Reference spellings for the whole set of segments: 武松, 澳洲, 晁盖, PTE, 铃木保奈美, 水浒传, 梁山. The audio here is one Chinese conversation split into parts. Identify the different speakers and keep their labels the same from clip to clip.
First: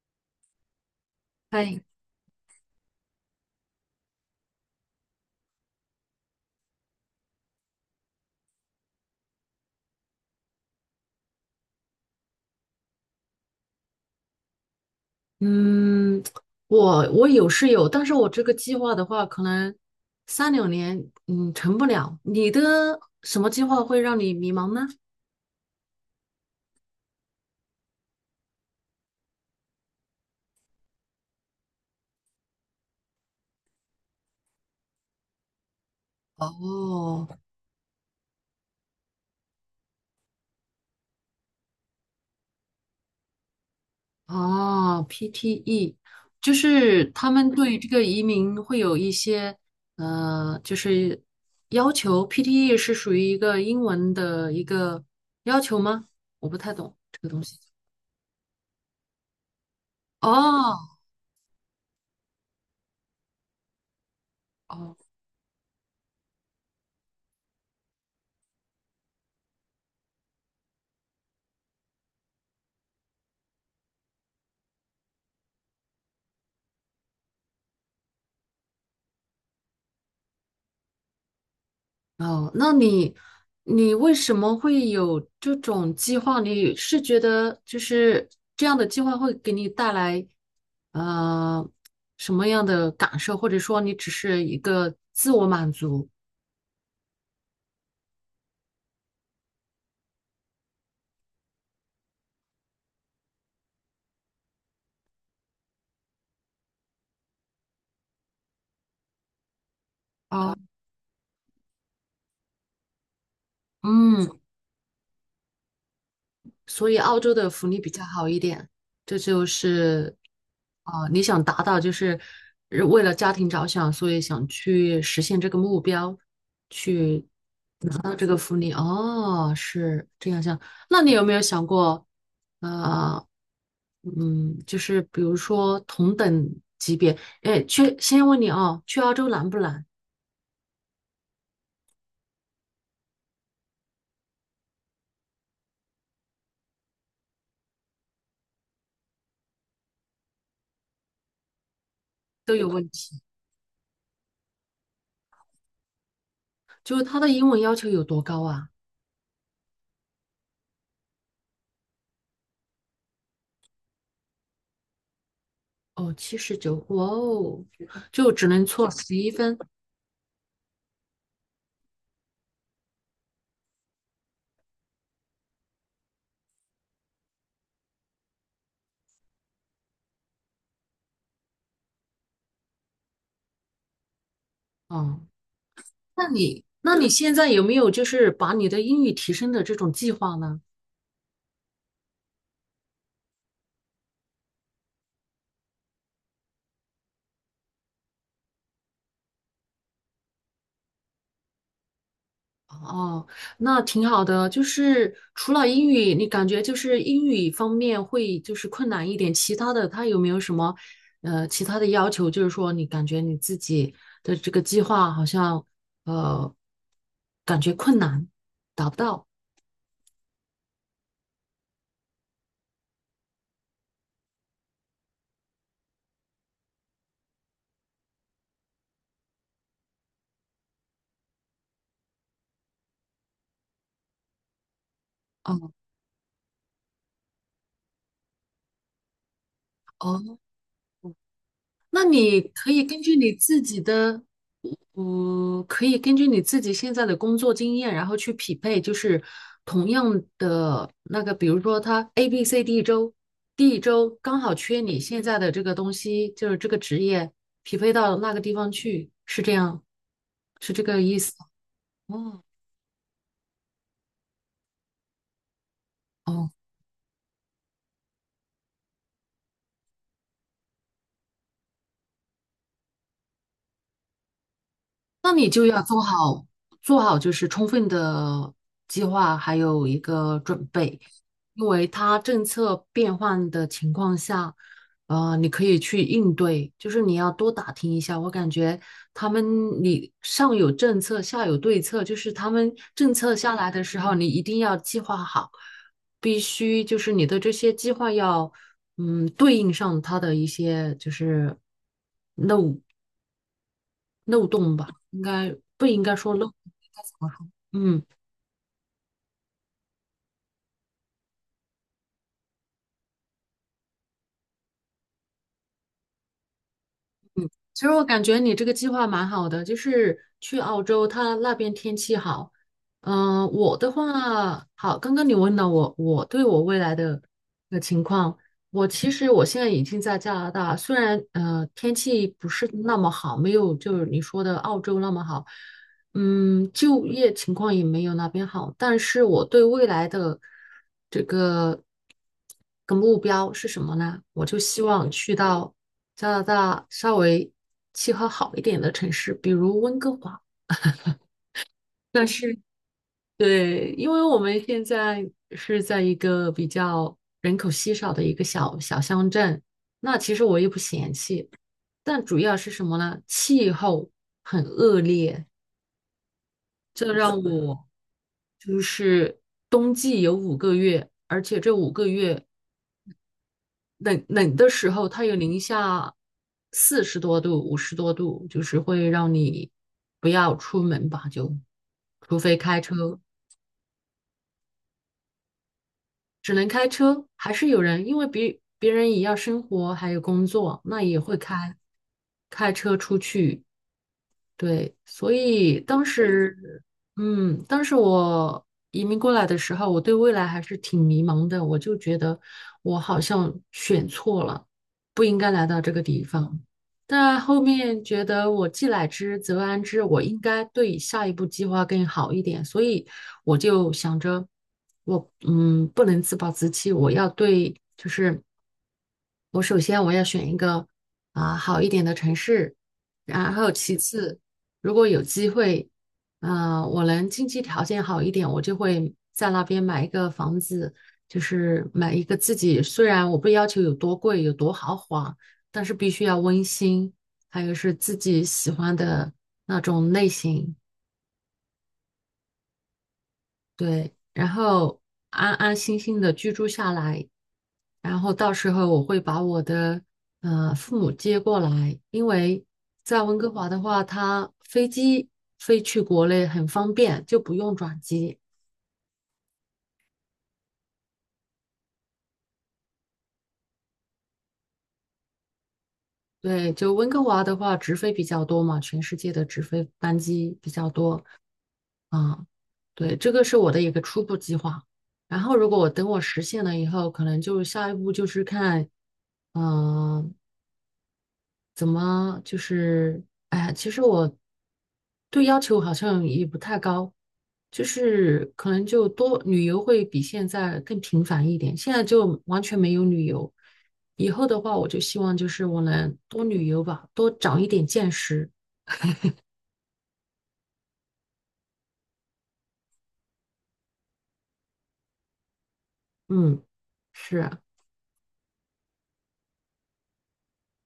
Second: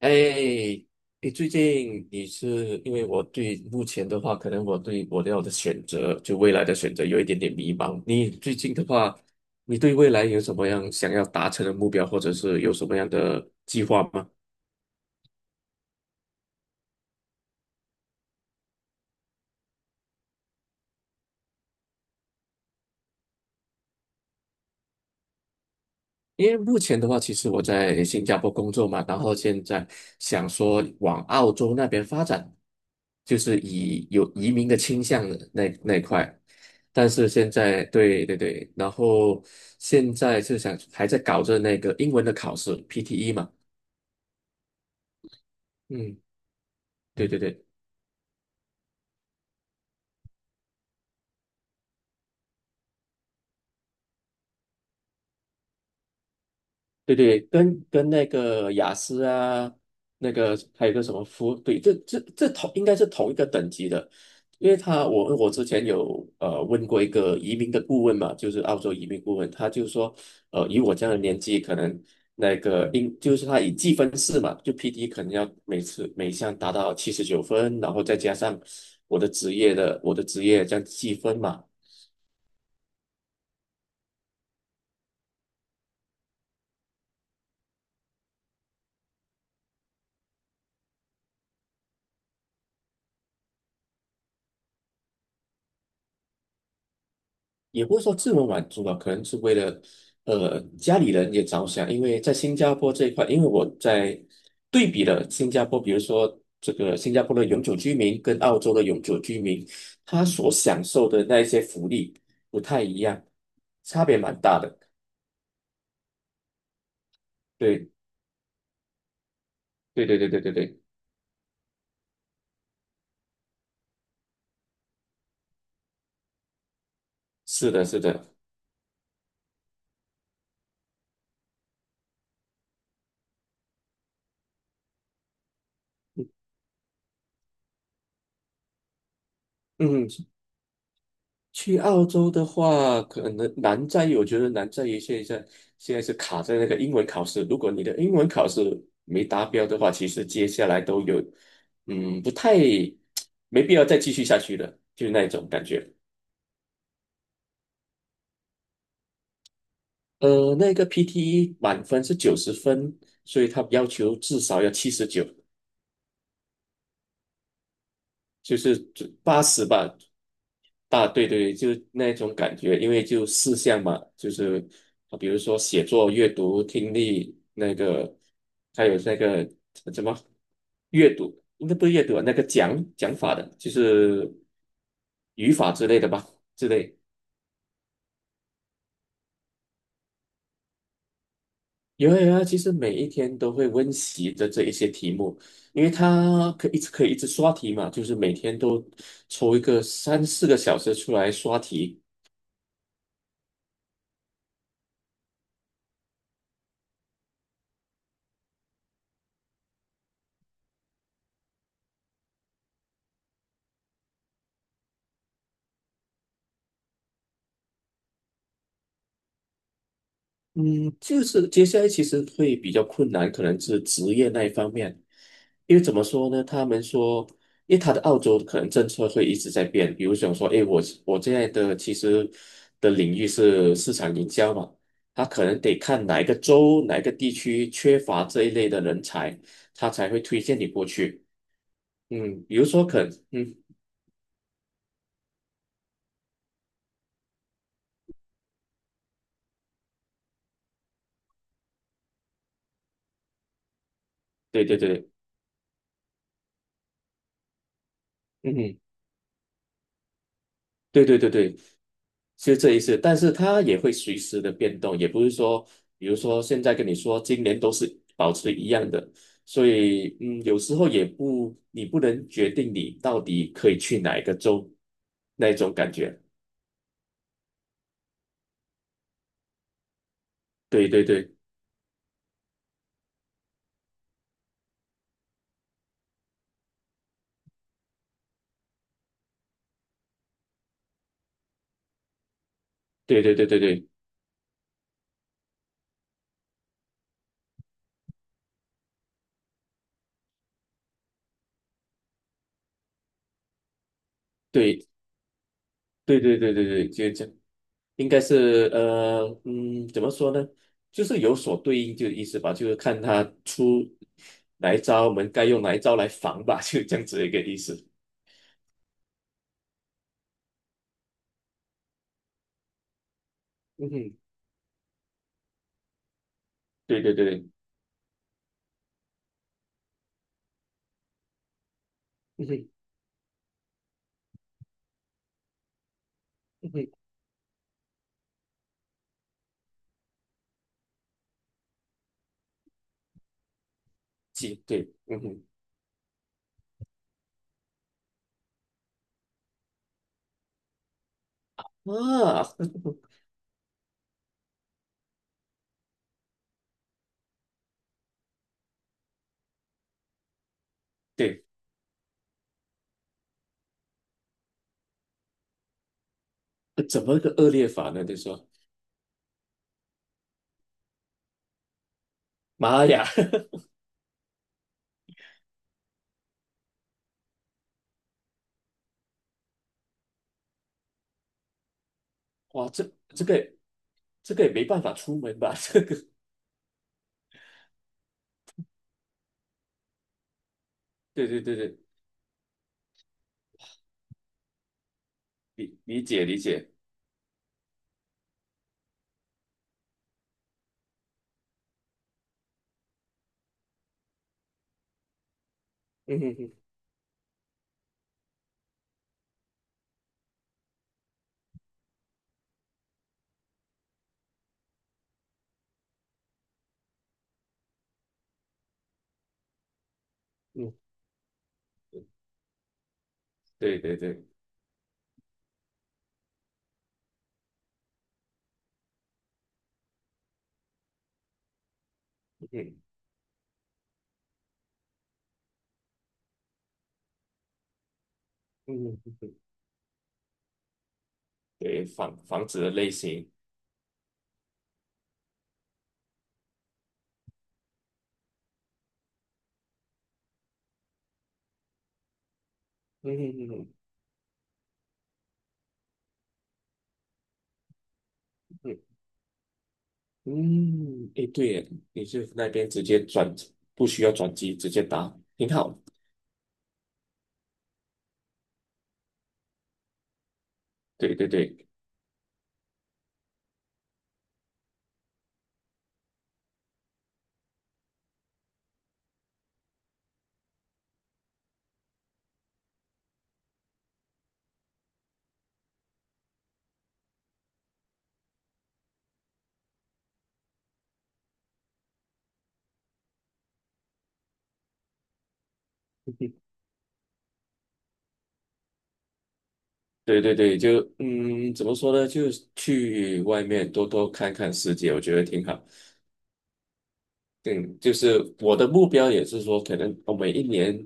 Speaker 1: 哎，你最
Speaker 2: 哎，
Speaker 1: 近你是因为我对目前的话，可能我要的选择，就未来的选择有一点点迷茫。你最近的话，你对未来有什么样想要达成的目标，或者是有什么样的计划吗？
Speaker 2: 嗯，我有是有，但是我这个计划的话，可能三两年，成不了。你的什么计划会让你迷茫呢？
Speaker 1: 因为目前的话，其实我在新加坡工作嘛，然后现在想说往澳洲那边发展，就是以有移民的倾向的那一块。但
Speaker 2: 哦，
Speaker 1: 是现在，对对对，然后现在是想还在搞着那个英文的考试 PTE 嘛，
Speaker 2: 哦，PTE，
Speaker 1: 嗯，
Speaker 2: 就是
Speaker 1: 对
Speaker 2: 他
Speaker 1: 对
Speaker 2: 们
Speaker 1: 对。
Speaker 2: 对这个移民会有一些，就是要求。PTE 是属于一个英文的一个要求吗？我不太懂
Speaker 1: 对
Speaker 2: 这个
Speaker 1: 对，
Speaker 2: 东西。
Speaker 1: 跟那个雅思啊，那个
Speaker 2: 哦，
Speaker 1: 还有个什么夫，对，这同应该是同一个等级的，因为
Speaker 2: 哦，
Speaker 1: 我之前有问过一个移民的顾问嘛，就是澳洲移民顾问，他就说，以我这样的年纪，可能那个就是他以计分制嘛，就 PD 可能要每次每项达到79分，然后再加上我的职业这样计分嘛。
Speaker 2: 哦，那你为什么会有这种计划？你是觉得就是这样的计划会给你带来呃什么样的感受，或者说你只是一个自我满足？
Speaker 1: 也不是说自我满足吧，可能是为了家里人也着想，因为在新加坡这一块，因为我在对比了新加坡，比如说这个新加坡的永久居民跟澳洲的永久居民，他所
Speaker 2: 啊。
Speaker 1: 享受的那一些福利不太一样，差别
Speaker 2: 嗯。
Speaker 1: 蛮大的。
Speaker 2: 所以澳洲的福利比
Speaker 1: 对，
Speaker 2: 较好一点。这就
Speaker 1: 对
Speaker 2: 是，
Speaker 1: 对对对对对，
Speaker 2: 啊、你想达到就是为了家庭着想，所以想去实现这个目标，去
Speaker 1: 是的，
Speaker 2: 拿
Speaker 1: 是
Speaker 2: 到这
Speaker 1: 的，
Speaker 2: 个福利。哦，是这样想。那你有没有想过，呃，就是比如说同等级别，哎，去先问你啊，去澳洲难不难？
Speaker 1: 嗯。去澳洲的话，可能难在于，我觉得难在于现在是卡在那个英文考试。如果你的英文考试没达标的话，其实接下来都有，嗯，不
Speaker 2: 都
Speaker 1: 太
Speaker 2: 有问题，
Speaker 1: 没必要再继续下去了，就是那一种感觉。
Speaker 2: 就是他的英文要求有多高啊？
Speaker 1: 那个 PTE 满分是90分，所以他要求至少要七十九。
Speaker 2: 哦，79，哇哦，就只
Speaker 1: 就
Speaker 2: 能
Speaker 1: 是
Speaker 2: 错11
Speaker 1: 八
Speaker 2: 分
Speaker 1: 十吧，对对，就那种感觉，因为就四项嘛，就是比如说写作、阅读、听力，那个还有那个怎么阅读，应该不是阅读啊那个讲法的，就是
Speaker 2: 哦。
Speaker 1: 语法之类的吧，
Speaker 2: 那你，
Speaker 1: 之
Speaker 2: 那
Speaker 1: 类。
Speaker 2: 你现在有没有就是把你的英语提升的这种计划呢？
Speaker 1: 有啊有啊，其实每一天都会温习的这一些题目，因为它可以一直刷题嘛，就是每天都抽一个三四个小时出来刷题。
Speaker 2: 哦，那挺好的。就是除了英语，你感觉就是英语方面会就是困难一点，其他的他有没有什么其他的要求？就是说你感觉你自己的这个计划好像呃感觉困难，达不到。
Speaker 1: 嗯，就是接下来其实会比较困难，可能是职业那一方面，因为怎么说呢？他们说，因为他的澳洲可能政策会一直在变，比如想说，诶，我现在的其实的领域是市场营销嘛，他可能
Speaker 2: 哦
Speaker 1: 得看哪一个州、哪一个地区缺乏这一类的人才，他才会
Speaker 2: 哦，
Speaker 1: 推荐你过去。
Speaker 2: 那你
Speaker 1: 嗯，比如
Speaker 2: 可以
Speaker 1: 说
Speaker 2: 根据你
Speaker 1: 嗯，
Speaker 2: 自己的可以根据你自己现在的工作经验，然后去匹配，就是同样的那个，比如说他 A、B、C、D 周，D 周刚好
Speaker 1: 对对
Speaker 2: 缺你
Speaker 1: 对，
Speaker 2: 现在的这个东西，就是这个职业，匹配到那个地方
Speaker 1: 嗯。
Speaker 2: 去，是这样，是这个
Speaker 1: 对
Speaker 2: 意
Speaker 1: 对对
Speaker 2: 思。
Speaker 1: 对，
Speaker 2: 哦
Speaker 1: 就这一次，但是它也会随时的变动，也不是说，比如说
Speaker 2: 哦
Speaker 1: 现在跟你说今年都是保持一样的，所以有时候也不，你不能决定你到底可以去哪一个州，
Speaker 2: 那你
Speaker 1: 那
Speaker 2: 就
Speaker 1: 种
Speaker 2: 要
Speaker 1: 感
Speaker 2: 做
Speaker 1: 觉。
Speaker 2: 好就是充分的计划，还有一个准
Speaker 1: 对
Speaker 2: 备，
Speaker 1: 对对
Speaker 2: 因为它政策变换的情况下，你可以去应对，就是你要多打听一下。我感觉他们你上有政策，下有对策，就是他们政
Speaker 1: 对
Speaker 2: 策
Speaker 1: 对对
Speaker 2: 下
Speaker 1: 对
Speaker 2: 来的
Speaker 1: 对
Speaker 2: 时候，你一定要计划好，必须就是你的这些计划要对应上他的一些就是。漏洞吧，
Speaker 1: 对
Speaker 2: 应该不应该
Speaker 1: 对
Speaker 2: 说
Speaker 1: 对
Speaker 2: 漏洞，
Speaker 1: 对对对，
Speaker 2: 应该
Speaker 1: 就
Speaker 2: 怎
Speaker 1: 是这
Speaker 2: 么
Speaker 1: 样，
Speaker 2: 说？嗯，
Speaker 1: 应该是怎么说呢？就是有所对应就意思吧，就是看他出哪一招，我们该用哪一招来防吧，就这样子一个意
Speaker 2: 其
Speaker 1: 思。
Speaker 2: 实我感觉你这个计划蛮好的，就是去澳洲，它那边天气好。嗯、我
Speaker 1: 嗯
Speaker 2: 的
Speaker 1: 哼，
Speaker 2: 话，好，刚刚你问了我，我对我未来
Speaker 1: 对对
Speaker 2: 的
Speaker 1: 对对，
Speaker 2: 的情况，我其实我现在已经在加拿大，虽然天气
Speaker 1: 嗯
Speaker 2: 不是
Speaker 1: 哼，
Speaker 2: 那么好，没有就是你说的澳洲那么好，
Speaker 1: 嗯哼，
Speaker 2: 就业情况也没有那边好，但是我对未来的这个目标是什么呢？我就希
Speaker 1: 对
Speaker 2: 望去
Speaker 1: 嗯
Speaker 2: 到加拿大稍微气候好一点的城市，比如温哥华。
Speaker 1: 哼，
Speaker 2: 但
Speaker 1: 啊，
Speaker 2: 是，对，因为我们现在是在一个比较人口稀少的一个小小乡镇，那其实我也不嫌
Speaker 1: 对，
Speaker 2: 弃，但主要是什么呢？气候很恶劣。
Speaker 1: 怎
Speaker 2: 这
Speaker 1: 么个
Speaker 2: 让
Speaker 1: 恶劣
Speaker 2: 我
Speaker 1: 法呢？你说，
Speaker 2: 就是冬季有五个月，而且这五个月
Speaker 1: 妈呀，
Speaker 2: 冷冷的时候，它有零下40多度、50多度，就是会让你不要出门吧，就除 非
Speaker 1: 哇，
Speaker 2: 开
Speaker 1: 这
Speaker 2: 车，
Speaker 1: 这个这个也没办法出门吧？这个，
Speaker 2: 只能开车，还是有人，因为别人也要生活还有工作，那也
Speaker 1: 对
Speaker 2: 会
Speaker 1: 对对
Speaker 2: 开
Speaker 1: 对，
Speaker 2: 车出去，对，所
Speaker 1: 理
Speaker 2: 以
Speaker 1: 理
Speaker 2: 当
Speaker 1: 解理解，
Speaker 2: 时，当时我移民过来的时候，我对未来还是挺迷茫的，我就觉得我好像选错了，不应该来到这个
Speaker 1: 嗯
Speaker 2: 地
Speaker 1: 哼，哼
Speaker 2: 方。但后面觉得我既来之则安之，我应该对下一步计划更好一点，所以我就想着，我不能自暴自弃，我要对就是。我首先要选一
Speaker 1: 嗯
Speaker 2: 个啊、好一点的城市，然后
Speaker 1: 对
Speaker 2: 其
Speaker 1: 对对
Speaker 2: 次，如果有机会，啊、我能经济条件好一点，我就会在那边买一个房子，就是买一个
Speaker 1: 嗯
Speaker 2: 自
Speaker 1: 哼
Speaker 2: 己，虽然我不要求有多贵，有多豪华，但是必须要温馨，还有是自己喜欢
Speaker 1: 嗯哼
Speaker 2: 的那种类型，
Speaker 1: 对，房子的类型，
Speaker 2: 对，然后安安心心的居住下来。然后到时候我会把我的父母接过来，因为
Speaker 1: 嗯
Speaker 2: 在温
Speaker 1: 哼嗯
Speaker 2: 哥华
Speaker 1: 哼
Speaker 2: 的话，它飞机飞去国内很方便，就不用转机。
Speaker 1: 嗯嗯，诶，对耶，你是那边直接转，不需要转机，直接打，挺好。
Speaker 2: 对，就温哥华的话，直飞比较多嘛，全世界的直飞班机比较
Speaker 1: 对
Speaker 2: 多
Speaker 1: 对对，
Speaker 2: 啊。对，这个是我的一个初步计划。然后，如果我等我实现了以后，可能就下一步就是看，嗯、怎么就是，哎呀，其实我对要求好像也不太高，就是可能就多旅游会比现在更频繁一点，现在就完全没有旅游。以后的话，我就希望就是我能多旅游吧，多长一点见识。
Speaker 1: 对对对，怎么说呢？就是去外面多多看看世界，我觉得挺好。
Speaker 2: 嗯，是啊，
Speaker 1: 嗯，就是我的目标也是说，可能我每一年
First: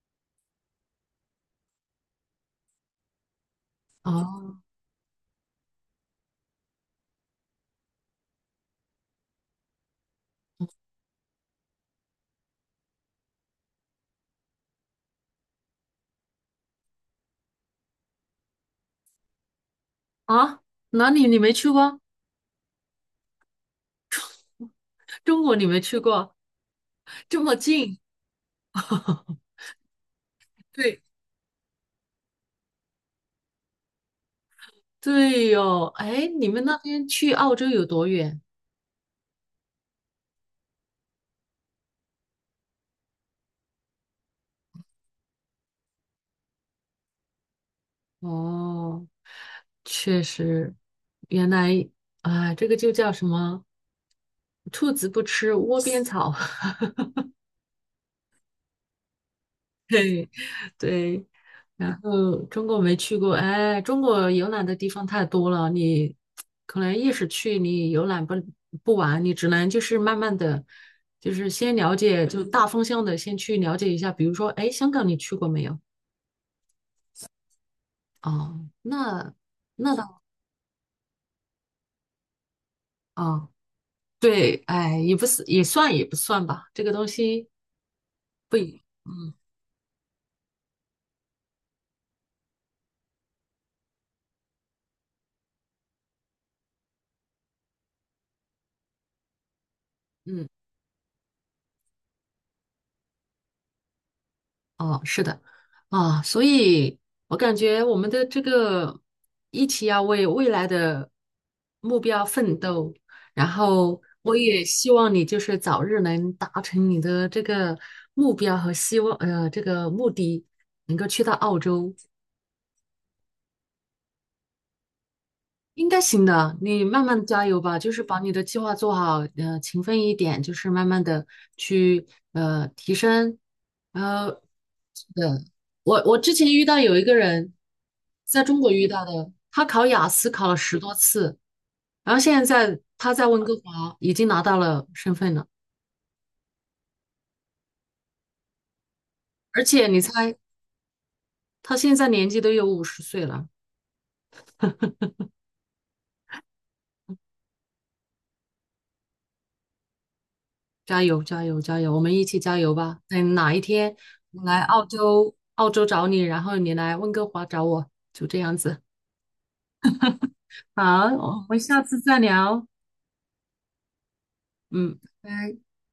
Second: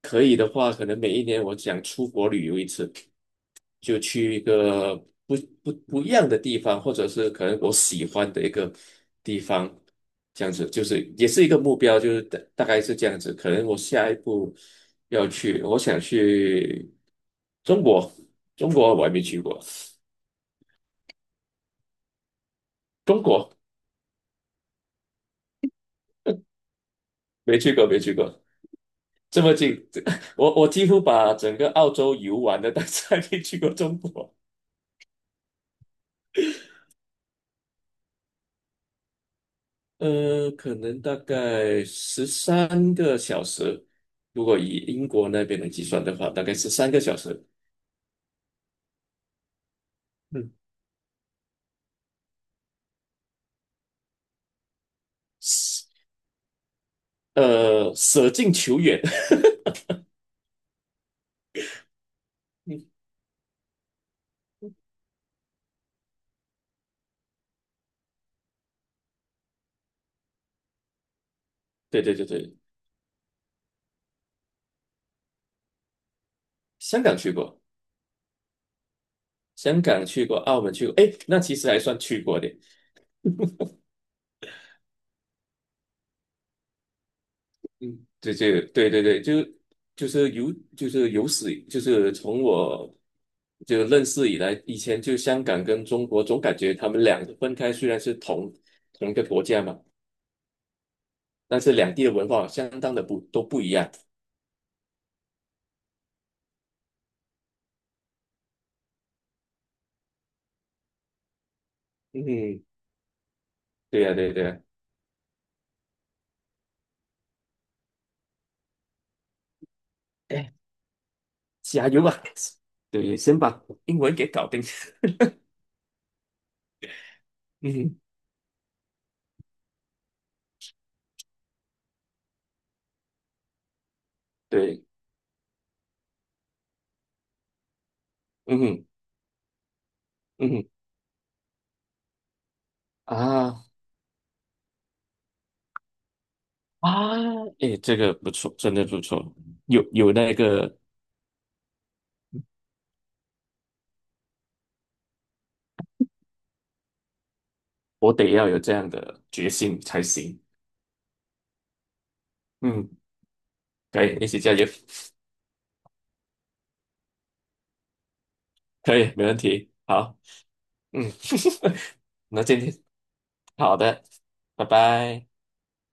Speaker 1: 可以的话，可能每一年我想出国旅游一次，就去一
Speaker 2: 哦
Speaker 1: 个不不一样的地方，或者是可能我喜欢的一个地方，这样子就是也是一个目标，就是大概是这样子。可能我下一步要去，我想去中国，中国我还没去过。
Speaker 2: 啊，哪里你没去过？
Speaker 1: 中国
Speaker 2: 中国你没去过，这么
Speaker 1: 没去过，没
Speaker 2: 近。
Speaker 1: 去过，这 么近，我几乎
Speaker 2: 对
Speaker 1: 把整个澳洲游玩的，但是还没去过中国。
Speaker 2: 对哟，哎，你们那边去澳洲有多远？
Speaker 1: 可能大概十三个小时，如果以英国那边来计算的话，大概十三个小时。
Speaker 2: 哦。确
Speaker 1: 嗯，
Speaker 2: 实，原来啊，这个就叫什么？兔子不吃窝边草。
Speaker 1: 舍近求远。
Speaker 2: 对对，然后中 国
Speaker 1: 嗯，
Speaker 2: 没去过，哎，中国游览的地方太多了，你可能一时去你游览不完，你只能就是慢慢的，就是先了
Speaker 1: 对对对
Speaker 2: 解，就
Speaker 1: 对，
Speaker 2: 大方向的先去了解一下。比如说，哎，香港你去过没有？
Speaker 1: 香港去过，
Speaker 2: 哦，那
Speaker 1: 香
Speaker 2: 那
Speaker 1: 港
Speaker 2: 倒
Speaker 1: 去过，澳门去过，诶，那其实还算去过的。
Speaker 2: 啊，对，哎，也不是也算也不算吧，这个东西
Speaker 1: 嗯，这这
Speaker 2: 不
Speaker 1: 个
Speaker 2: 一，
Speaker 1: 对对对，
Speaker 2: 嗯。
Speaker 1: 就是有就是有史以就是从我就认识以来，以前就香港跟中国总感觉他们两个分开，虽然是同一个国家嘛，
Speaker 2: 嗯，
Speaker 1: 但是两地的文化相当的不都不一样。
Speaker 2: 哦，是的，啊，所以我感觉我们的这个一起要为未来的目标奋
Speaker 1: 嗯，
Speaker 2: 斗，然后
Speaker 1: 对呀、对
Speaker 2: 我
Speaker 1: 对呀、
Speaker 2: 也希望你就是早日能达成你的这个目标和希望，这个目的
Speaker 1: 哎，
Speaker 2: 能够去到澳
Speaker 1: 加
Speaker 2: 洲，
Speaker 1: 油吧！对，先把英文给搞定。
Speaker 2: 应该行的，你慢慢加油吧，就
Speaker 1: 嗯，
Speaker 2: 是把你的计划做好，勤奋一点，就是慢慢的去提升，呃，
Speaker 1: 对，
Speaker 2: 是的，我之前遇到有一个人，在
Speaker 1: 嗯
Speaker 2: 中国
Speaker 1: 哼
Speaker 2: 遇到的，他考雅思考
Speaker 1: 嗯
Speaker 2: 了
Speaker 1: 哼
Speaker 2: 10多次，然后现在他在温哥
Speaker 1: 啊
Speaker 2: 华已经拿到了身份了，
Speaker 1: 啊，哎，这个不错，真的不错，
Speaker 2: 而
Speaker 1: 有
Speaker 2: 且你
Speaker 1: 有那
Speaker 2: 猜
Speaker 1: 个
Speaker 2: 他现在年纪都有50岁了。
Speaker 1: 我得要有这样的决心才行。
Speaker 2: 加油，加油，加油！我们一起加油
Speaker 1: 嗯，
Speaker 2: 吧！等哪一天
Speaker 1: 可以，一起
Speaker 2: 我
Speaker 1: 加
Speaker 2: 来
Speaker 1: 油，
Speaker 2: 澳洲，澳洲找你，然后你来温哥华找我，就这样子。
Speaker 1: 可以，没问题。好，
Speaker 2: 好，
Speaker 1: 嗯，
Speaker 2: 我们下次再
Speaker 1: 那今
Speaker 2: 聊。
Speaker 1: 天好的，拜
Speaker 2: 嗯，
Speaker 1: 拜。
Speaker 2: 拜拜。